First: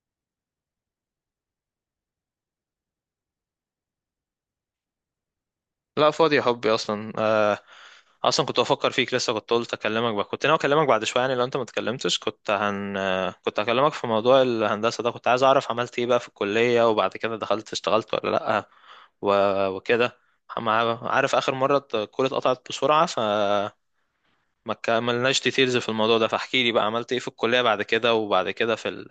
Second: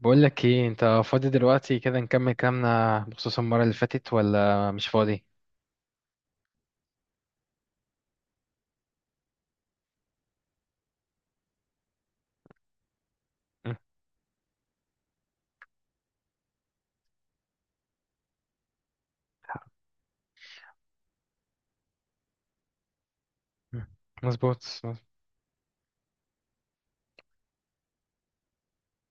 بقول لك ايه انت فاضي دلوقتي كده؟ نكمل كلامنا بخصوص المرة اللي فاتت ولا مش فاضي؟ لا فاضي يا حبي اصلا اصلا كنت بفكر فيك لسه، كنت قلت اكلمك بقى. كنت ناوي اكلمك بعد شويه يعني. لو انت ما اتكلمتش كنت هن آه، كنت م- هكلمك في موضوع الهندسه ده. كنت عايز اعرف عملت ايه بقى في الكليه، وبعد كده دخلت اشتغلت ولا لا؟ و... وكده. عارف اخر مره الكوره اتقطعت بسرعه، فما م- مظبوط مظبوط. كملناش ديتيلز في الموضوع ده، فاحكي لي بقى عملت ايه في الكليه بعد كده، وبعد كده في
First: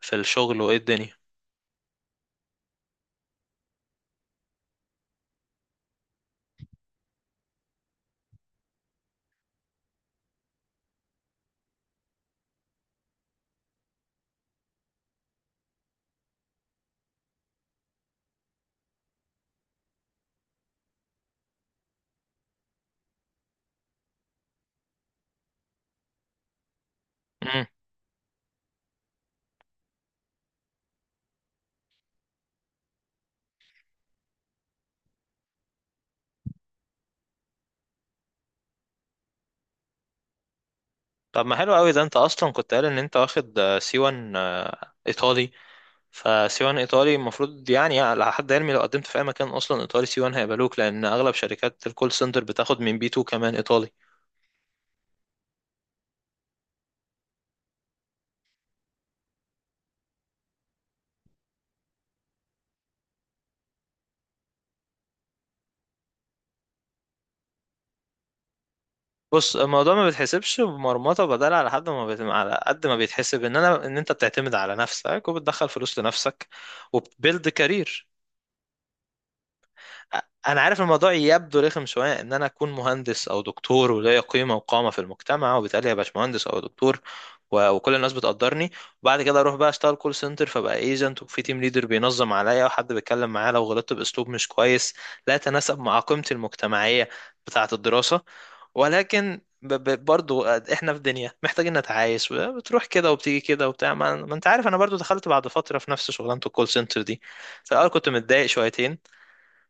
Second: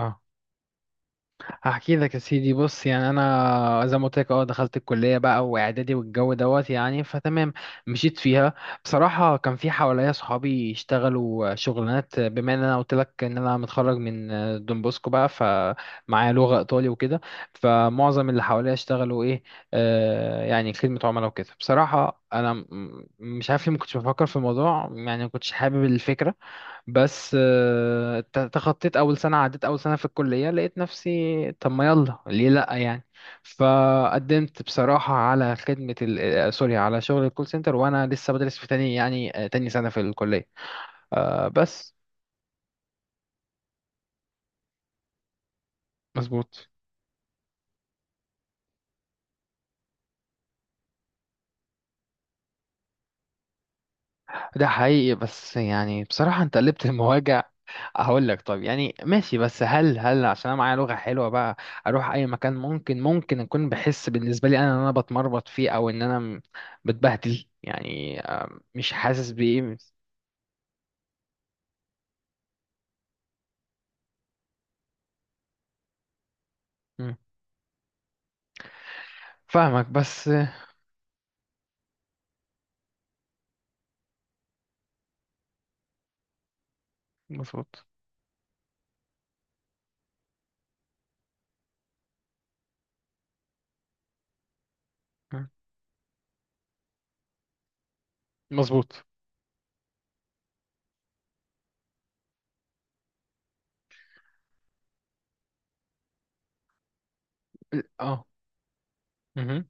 في الشغل، وايه الدنيا. هحكي لك يا سيدي. بص يعني انا زي ما قلت لك اه دخلت الكليه بقى واعدادي والجو دوت يعني فتمام، مشيت فيها. بصراحه كان في حواليا صحابي يشتغلوا شغلانات، بما ان انا قلت لك ان انا متخرج من دون بوسكو بقى فمعايا لغه ايطالي وكده. فمعظم اللي حواليا اشتغلوا ايه، آه يعني خدمه عملاء وكده. بصراحه انا مش عارف ليه ما كنتش بفكر في الموضوع، يعني ما كنتش حابب الفكره. بس مم. تخطيت اول سنه، عديت اول سنه في الكليه، لقيت نفسي طب ما يلا ليه لا يعني. فقدمت بصراحه على خدمه ال... آه، سوري، على شغل الكول سنتر وانا لسه بدرس في تاني يعني، تاني سنه في الكليه، طب ما حلو قوي بس. ده. انت اصلا كنت قال ان انت واخد سي 1 ايطالي، فسي مظبوط. 1 ايطالي المفروض يعني على حد علمي لو قدمت في اي مكان اصلا ايطالي سي 1 هيقبلوك، لان اغلب شركات الكول سنتر بتاخد من بي 2 كمان ايطالي. ده حقيقي، بس يعني بصراحه انت قلبت المواجع. هقول لك، طب يعني ماشي، بس هل عشان انا معايا لغة حلوة بقى اروح اي مكان، ممكن اكون بحس بالنسبة لي انا ان انا بتمربط فيه، او ان انا بتبهدل يعني، مش حاسس بص، بايه الموضوع ما بيتحسبش بمرمطه بدل على حد ما بيت... على قد ما بيتحسب ان انا ان انت بتعتمد على نفسك وبتدخل فلوس لنفسك مم. وبتبيلد كارير. فاهمك بس. انا عارف الموضوع يبدو رخم شويه، ان انا اكون مهندس او دكتور وليا قيمه وقامه في المجتمع، وبالتالي ابقى مهندس او دكتور مظبوط. وكل الناس بتقدرني، وبعد كده اروح بقى اشتغل كول سنتر فبقى ايجنت، وفي تيم ليدر بينظم عليا، وحد بيتكلم معايا لو غلطت باسلوب مش كويس لا مم. يتناسب مع قيمتي المجتمعيه بتاعه الدراسه. مظبوط. ولكن برضو احنا في دنيا محتاجين نتعايش، بتروح كده وبتيجي كده وبتاع. ما انت عارف، انا برضو دخلت بعد فتره في نفس شغلانه الكول سنتر دي، في الاول كنت اه. متضايق شويتين، مهم.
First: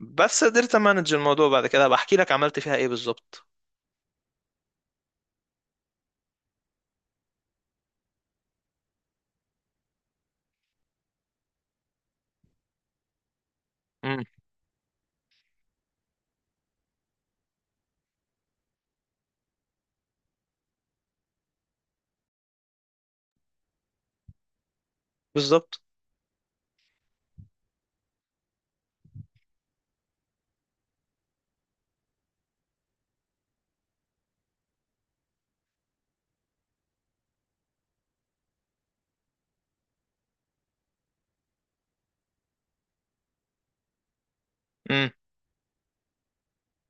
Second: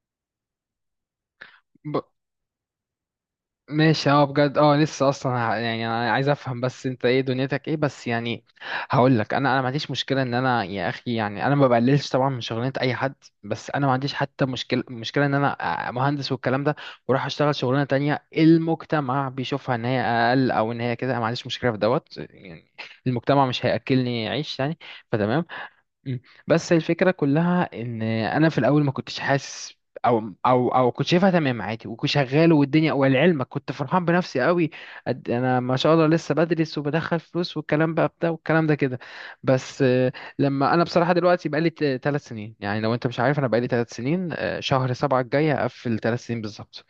بس قدرت امانج الموضوع بعد كده. بحكي لك عملت فيها ايه بالظبط. ماشي اه، بجد اه، لسه اصلا يعني انا عايز افهم بس انت ايه دنيتك ايه بس يعني. هقول لك، انا ما عنديش مشكله ان انا يا اخي، يعني انا ما بقللش طبعا من شغلانه اي حد. بس انا ما عنديش امم. حتى مشكله ان انا مهندس والكلام ده واروح اشتغل شغلانه تانية المجتمع بيشوفها ان هي اقل او ان هي كده. أنا ما عنديش مشكله في دوت يعني، المجتمع مش هياكلني عيش يعني، فتمام. بالظبط. مم. بس الفكرة كلها ان انا في الاول ما كنتش حاسس، او كنت شايفها تمام عادي، وكنت شغال والدنيا، ولعلمك كنت فرحان بنفسي قوي قد انا ما شاء الله لسه بدرس وبدخل فلوس والكلام بقى بتاع والكلام ده كده. بس لما انا بصراحة دلوقتي بقالي 3 سنين، يعني لو انت مش عارف انا بقالي 3 سنين، شهر امم. 7 الجاي هقفل 3 سنين بالظبط.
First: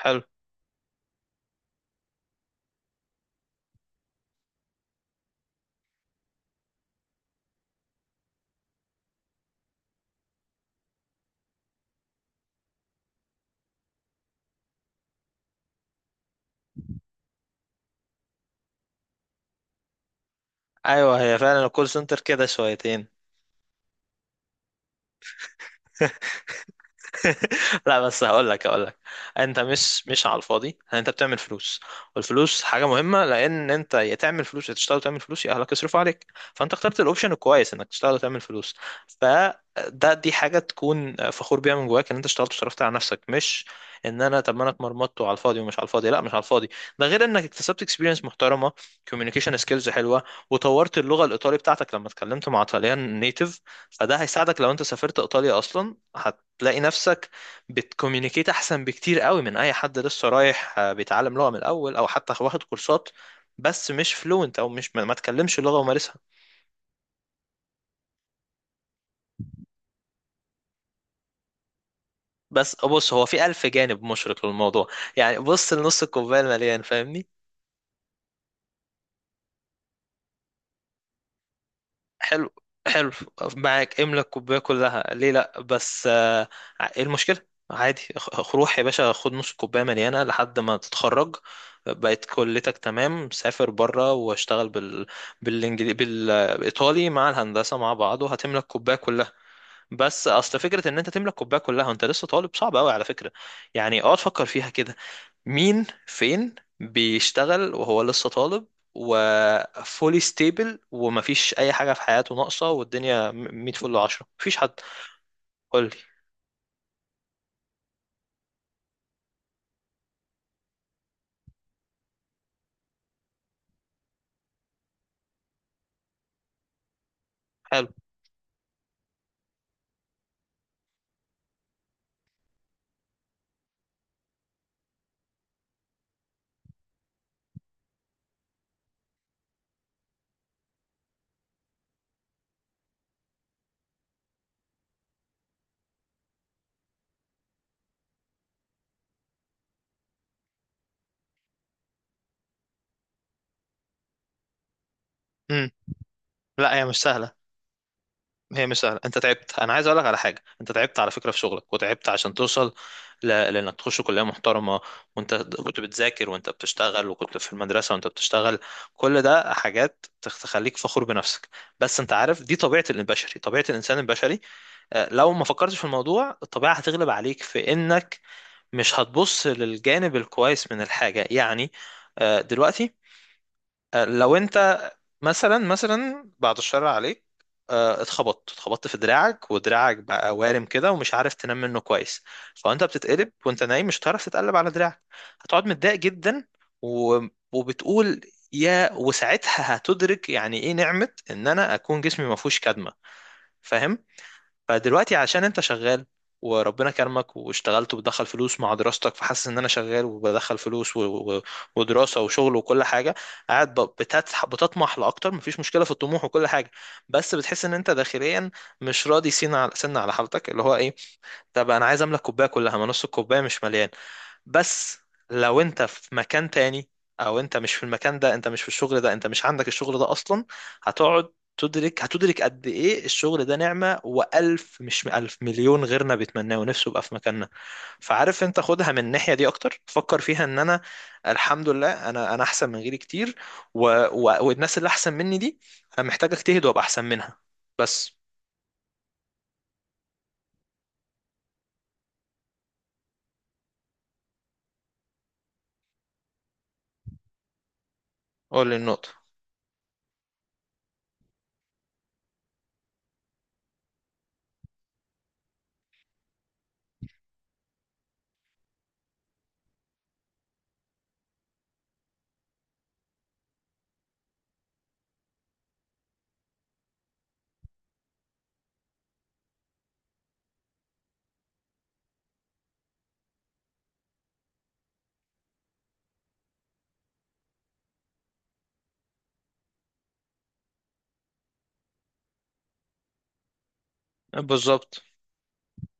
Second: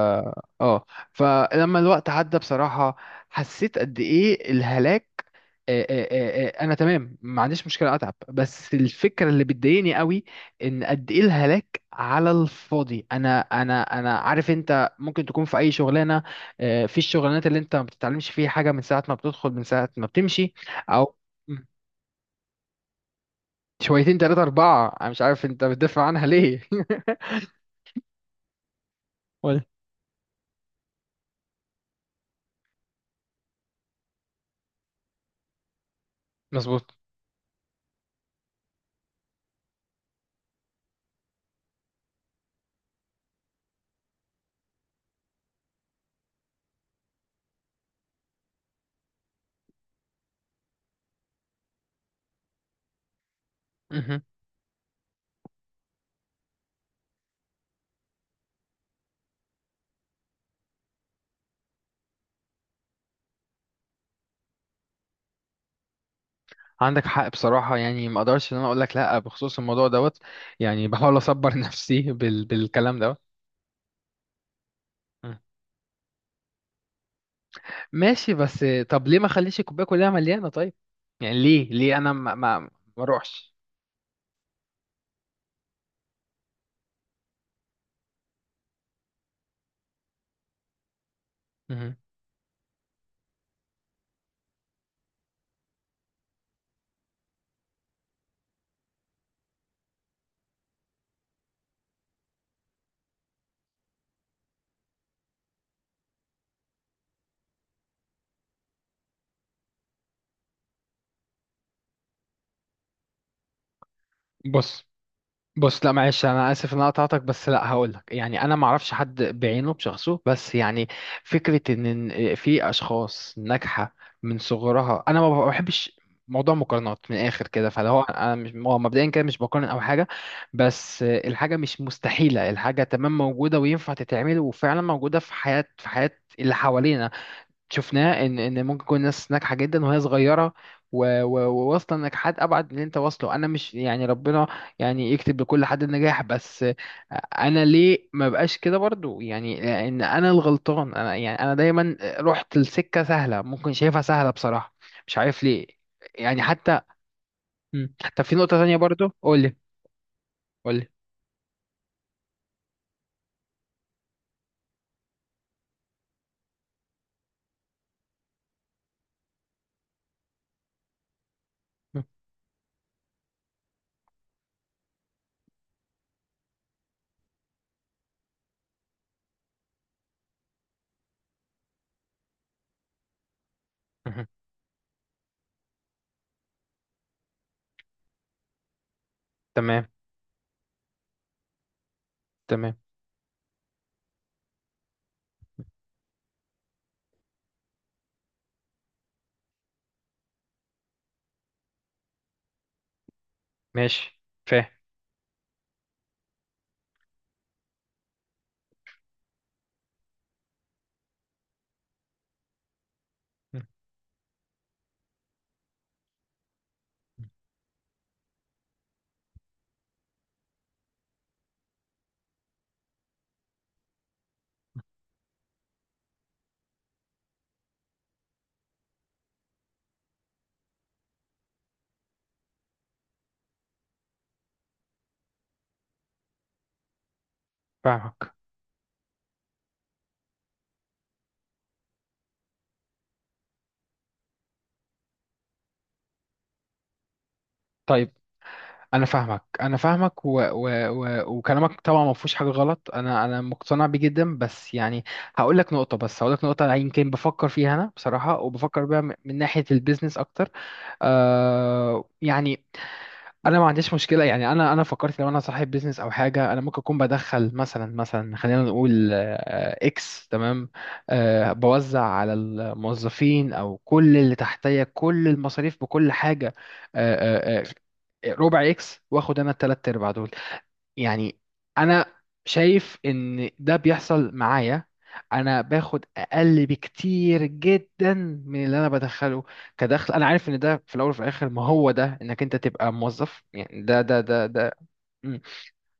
حلو. آه. فلما الوقت عدى بصراحة حسيت قد ايه الهلاك. انا تمام ما عنديش مشكلة اتعب، بس الفكرة اللي بتضايقني قوي ان قد ايه الهلاك على الفاضي. انا عارف انت ممكن تكون في اي شغلانة، في الشغلانات اللي انت ما بتتعلمش فيها حاجة من ساعة ما بتدخل من ساعة ما بتمشي. او ايوه، هي فعلا مم، الكول سنتر كده شويتين. شويتين تلاتة اربعة، انا مش عارف انت بتدافع عنها ليه. لا بس هقول لك، هقول لك، انت ولا. مش على الفاضي يعني، انت بتعمل فلوس، والفلوس حاجه مهمه، لان انت يا تعمل فلوس، يا تشتغل وتعمل فلوس، يا اهلك يصرفوا عليك. فانت مظبوط. اخترت الاوبشن الكويس، انك تشتغل وتعمل فلوس. فده، دي حاجه تكون فخور بيها من جواك، ان انت اشتغلت وصرفت على نفسك، مش ان انا طب ما انا اتمرمطت وعلى الفاضي ومش على الفاضي. لا، مش على الفاضي. ده غير انك اكتسبت اكسبيرينس محترمه، كوميونيكيشن سكيلز حلوه، وطورت اللغه الايطالي بتاعتك لما اتكلمت مع طليان نيتيف. فده هيساعدك لو انت سافرت ايطاليا اصلا، تلاقي نفسك بتكوميونيكيت احسن بكتير قوي من اي حد لسه رايح بيتعلم لغة من الاول، او حتى واخد كورسات بس مش فلوينت، او مش ما تكلمش اللغة ومارسها. عندك حق بصراحة، يعني ما اقدرش ان انا اقول لك لا بخصوص الموضوع دوت، يعني بحاول اصبر نفسي بس بالكلام بص، دوت. هو في الف جانب مشرق للموضوع. يعني مم. بص لنص الكوباية المليان، فاهمني. ماشي، بس طب ليه ما اخليش الكوباية كلها مليانة طيب؟ يعني ليه ليه انا ما حلو، ما ما حلو. اروحش. معاك، املى الكوبايه كلها، ليه لا؟ بس ايه المشكله؟ عادي، روح يا باشا، خد نص كوبايه مليانه لحد ما تتخرج، مهم. بقت كليتك تمام، سافر بره واشتغل بالايطالي مع الهندسه مع بعض، وهتملك كوبايه كلها. بس اصل فكره ان انت تملك كوبايه كلها وانت لسه طالب، صعب قوي على فكره. يعني اقعد فكر فيها كده، مين فين بيشتغل وهو لسه طالب وفولي ستيبل ومفيش اي حاجه في حياته ناقصه والدنيا 100 فل 10؟ مفيش حد. بص. قول بص لي. لا معلش انا اسف ان انا قطعتك، بس لا هقول لك يعني انا ما اعرفش حد بعينه بشخصه بس يعني، فكره ان في اشخاص ناجحه من صغرها. انا ما بحبش موضوع مقارنات من الاخر كده، فلو حلو. هو انا مش هو مبدئيا كده مش بقارن او حاجه، بس الحاجه مش مستحيله، الحاجه تمام موجوده وينفع تتعمل، وفعلا موجوده في حياه في حياه اللي حوالينا. شفناه ان ممكن تكون ناس ناجحه جدا وهي صغيره وواصله لنجاحات ابعد من اللي انت واصله. انا مش يعني ربنا يعني يكتب لكل حد النجاح، بس انا ليه ما بقاش كده برضو يعني ان انا الغلطان. انا يعني انا دايما رحت لسكه سهله، ممكن شايفها سهله بصراحه، مش عارف ليه امم. يعني لا، حتى. هي مش سهله، مم. طب في نقطه هي تانية مش سهله. برضو، انت قولي. تعبت، انا عايز اقول لك على حاجه، انت قولي. تعبت على فكره في شغلك، وتعبت عشان توصل لانك تخش كليه محترمه، وانت كنت بتذاكر وانت بتشتغل، وكنت في المدرسه وانت بتشتغل. كل ده حاجات تخليك فخور بنفسك. بس مم. انت عارف دي طبيعه البشري، طبيعه الانسان البشري، لو ما فكرتش في الموضوع الطبيعة هتغلب عليك في انك مش هتبص للجانب الكويس من الحاجة يعني. دلوقتي مهم. لو انت مثلا، مثلا بعد الشر عليك اتخبطت، اتخبطت في دراعك تمام. ودراعك بقى وارم كده ومش عارف تنام منه كويس، تمام. فانت بتتقلب وانت نايم مش هتعرف تتقلب على دراعك، هتقعد متضايق جدا و... وبتقول يا، وساعتها هتدرك يعني ايه نعمة ان انا اكون جسمي ما فيهوش كدمة. فاهم؟ ماشي، فاهم. فدلوقتي عشان انت شغال وربنا كرمك واشتغلت وبتدخل فلوس مع دراستك، فحاسس ان انا شغال وبدخل فلوس ودراسة وشغل وكل حاجة، مم. قاعد بتطمح لأكتر. مفيش مشكلة في الطموح وكل حاجة، بس بتحس ان انت داخليا مش راضي سين على سن على حالتك، اللي هو ايه، طب انا عايز املك كوباية كلها، ما نص الكوباية مش مليان. بس لو انت في مكان تاني، او انت مش في المكان ده، انت مش في الشغل ده، انت مش عندك الشغل ده اصلا، هتقعد تدرك، هتدرك قد ايه الشغل ده نعمة، والف، مش الف، مليون غيرنا بيتمناه ونفسه يبقى في مكاننا. فاهمك. فعارف، انت خدها من الناحية دي اكتر، فكر فيها ان انا الحمد لله، انا احسن من غيري كتير و... والناس اللي احسن مني دي انا محتاج اجتهد وابقى احسن منها طيب بس. انا فاهمك انا فاهمك و... و... و... وكلامك طبعا ما فيهوش حاجه غلط، انا انا مقتنع بيه جدا، بس يعني هقول لك نقطه، بس هقول لك نقطه يمكن بفكر فيها انا بصراحه، قول لي وبفكر بيها النقطة. من ناحيه البيزنس اكتر. آه يعني انا ما عنديش مشكله، يعني انا انا فكرت لو انا صاحب بيزنس او حاجه، انا ممكن اكون بدخل مثلا خلينا نقول اكس، تمام. أه، بوزع على الموظفين او كل اللي تحتيا كل المصاريف بكل حاجه. أه أه ربع اكس، واخد انا التلات ارباع دول. يعني انا شايف ان ده بيحصل معايا، انا باخد اقل بكتير جدا من اللي انا بدخله كدخل. انا عارف ان ده في الاول وفي الاخر ما هو ده انك انت تبقى موظف، يعني ده ده. بالظبط. مم.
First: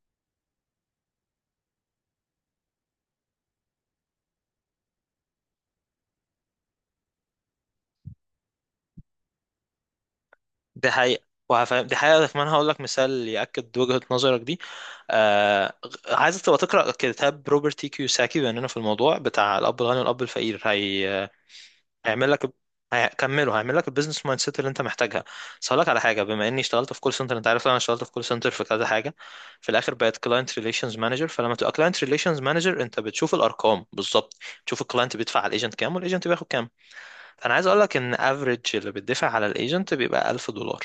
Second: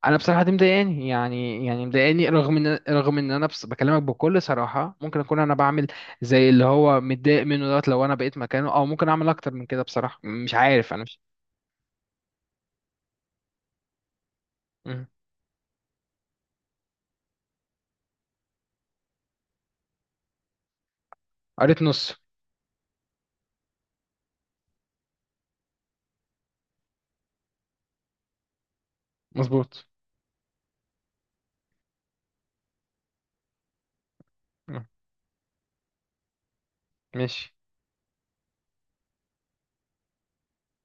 انا بصراحه دي مضايقاني، يعني يعني مضايقاني رغم ان انا بس بكلمك بكل صراحه، ممكن اكون انا بعمل زي اللي هو متضايق منه دوت لو انا بقيت مكانه، او ممكن اعمل اكتر من كده بصراحه مش دي عارف انا مش. حقيقة، وهفهم، دي حقيقة كمان. هقول لك مثال يأكد وجهة نظرك دي. مم. آه... عايزك تبقى تقرأ كتاب روبرت تي كيوساكي، بما إننا في الموضوع بتاع الأب الغني والأب الفقير. قريت نص. هيعمل لك، هيكمله، هيعمل لك البيزنس مايند سيت اللي انت محتاجها. بس هقول لك على حاجه، بما اني اشتغلت في كول سنتر، انت عارف انا اشتغلت في كول سنتر في كذا حاجه، في مظبوط. الاخر بقيت كلاينت ريليشنز مانجر. فلما تبقى كلاينت ريليشنز مانجر انت بتشوف الارقام بالظبط، تشوف مم. الكلاينت بيدفع على الايجنت كام، والايجنت بياخد كام. ماشي فانا عايز اقول لك ان افريج اللي بتدفع على الايجنت بيبقى 1000 دولار،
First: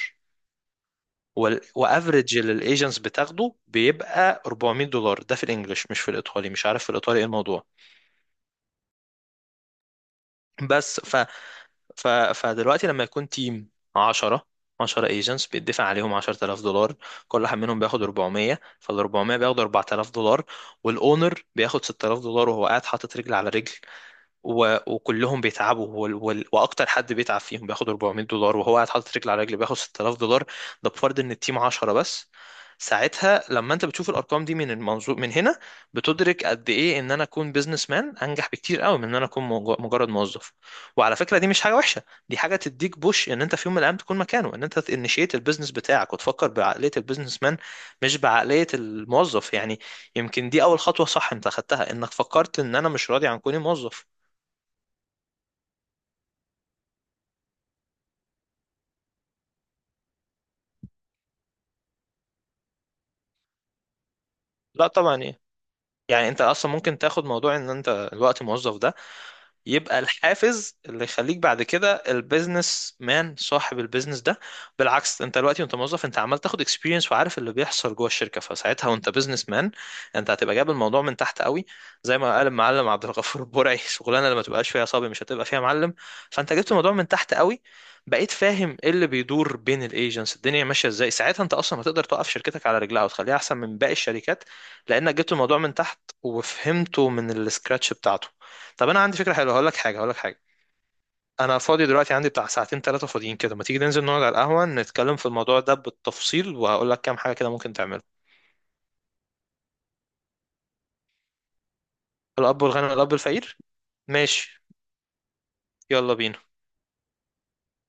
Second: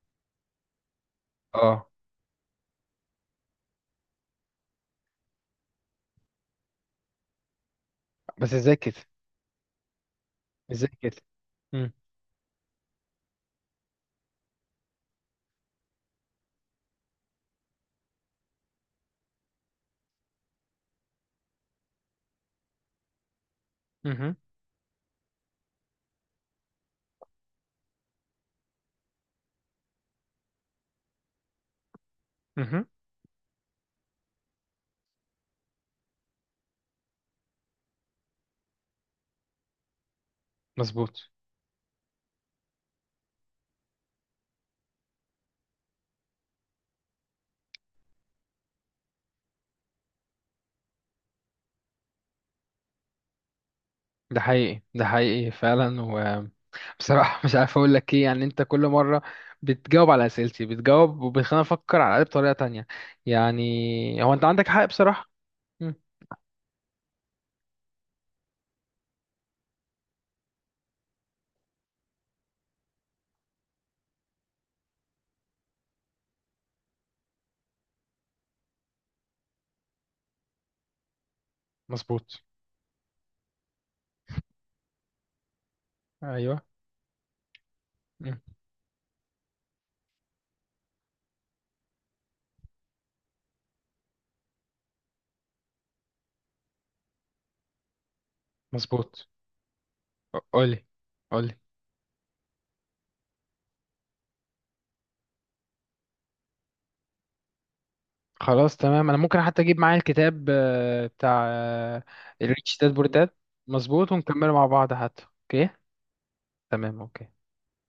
اه. وافريج اللي الايجنتس بتاخده بيبقى 400 دولار. ده في الانجليش، مش في الايطالي، مش عارف في الايطالي ايه الموضوع. بس ازاي كده. ازاي بس كده. مم. فدلوقتي لما يكون تيم 10 10 ايجنتس، بيدفع عليهم 10000 دولار، كل واحد منهم بياخد 400، فال 400 بياخد 4000 دولار، والاونر بياخد 6000 دولار وهو قاعد حاطط رجل على رجل مهم. وكلهم بيتعبوا واكتر حد بيتعب فيهم بياخد 400 دولار، وهو قاعد حاطط رجل على رجل بياخد 6000 دولار. ده بفرض ان التيم 10 بس. مهم. ساعتها لما انت بتشوف الارقام دي من المنظور من هنا، بتدرك قد ايه ان انا اكون بيزنس مان انجح بكتير قوي من ان انا اكون مجرد موظف. وعلى مظبوط. فكره دي مش حاجه وحشه، دي حاجه تديك بوش ان انت في يوم من الايام تكون مكانه، ان انت تنشيت البيزنس بتاعك وتفكر بعقليه البيزنس مان مش بعقليه الموظف يعني. يمكن دي اول خطوه صح انت خدتها، انك فكرت ان انا مش راضي عن كوني موظف. ده حقيقي ده حقيقي فعلا، وبصراحة مش عارف اقول لك ايه يعني، انت كل مرة بتجاوب على اسئلتي، بتجاوب وبتخليني افكر على الأقل بطريقة تانية. يعني هو انت عندك حق لا طبعا. بصراحة. ايه مم. يعني، انت اصلا ممكن تاخد موضوع ان انت الوقت موظف ده يبقى الحافز اللي يخليك بعد كده البيزنس مان صاحب البيزنس ده. بالعكس، انت دلوقتي وانت موظف انت عمال تاخد اكسبيرينس وعارف اللي بيحصل جوه الشركه، فساعتها وانت بيزنس مان انت هتبقى جايب الموضوع من تحت قوي. زي ما مظبوط. قال المعلم عبد الغفور البرعي، شغلانه اللي ما تبقاش فيها صبي مش هتبقى فيها معلم. فانت ايوه. جبت الموضوع من تحت قوي، بقيت مم. فاهم ايه اللي بيدور بين الايجنتس، الدنيا ماشيه ازاي، ساعتها انت اصلا هتقدر توقف شركتك على رجلها وتخليها احسن من باقي الشركات، لانك جبت الموضوع من تحت وفهمته من السكراتش بتاعته. طب انا عندي مظبوط. فكره حلوه، هقول لك حاجه، هقول لك حاجه، قولي. قولي. انا فاضي دلوقتي، عندي بتاع 2 3 فاضيين كده، ما تيجي ننزل نقعد على القهوه نتكلم في الموضوع ده بالتفصيل، وهقول لك كام حاجه كده ممكن تعمله. خلاص تمام. انا ممكن حتى اجيب معايا الكتاب بتاع الاب الريتش الغني داد بور والاب داد. الفقير. مظبوط، ونكمله ماشي. مع بعض حتى، اوكي؟ يلا بينا. تمام، اوكي.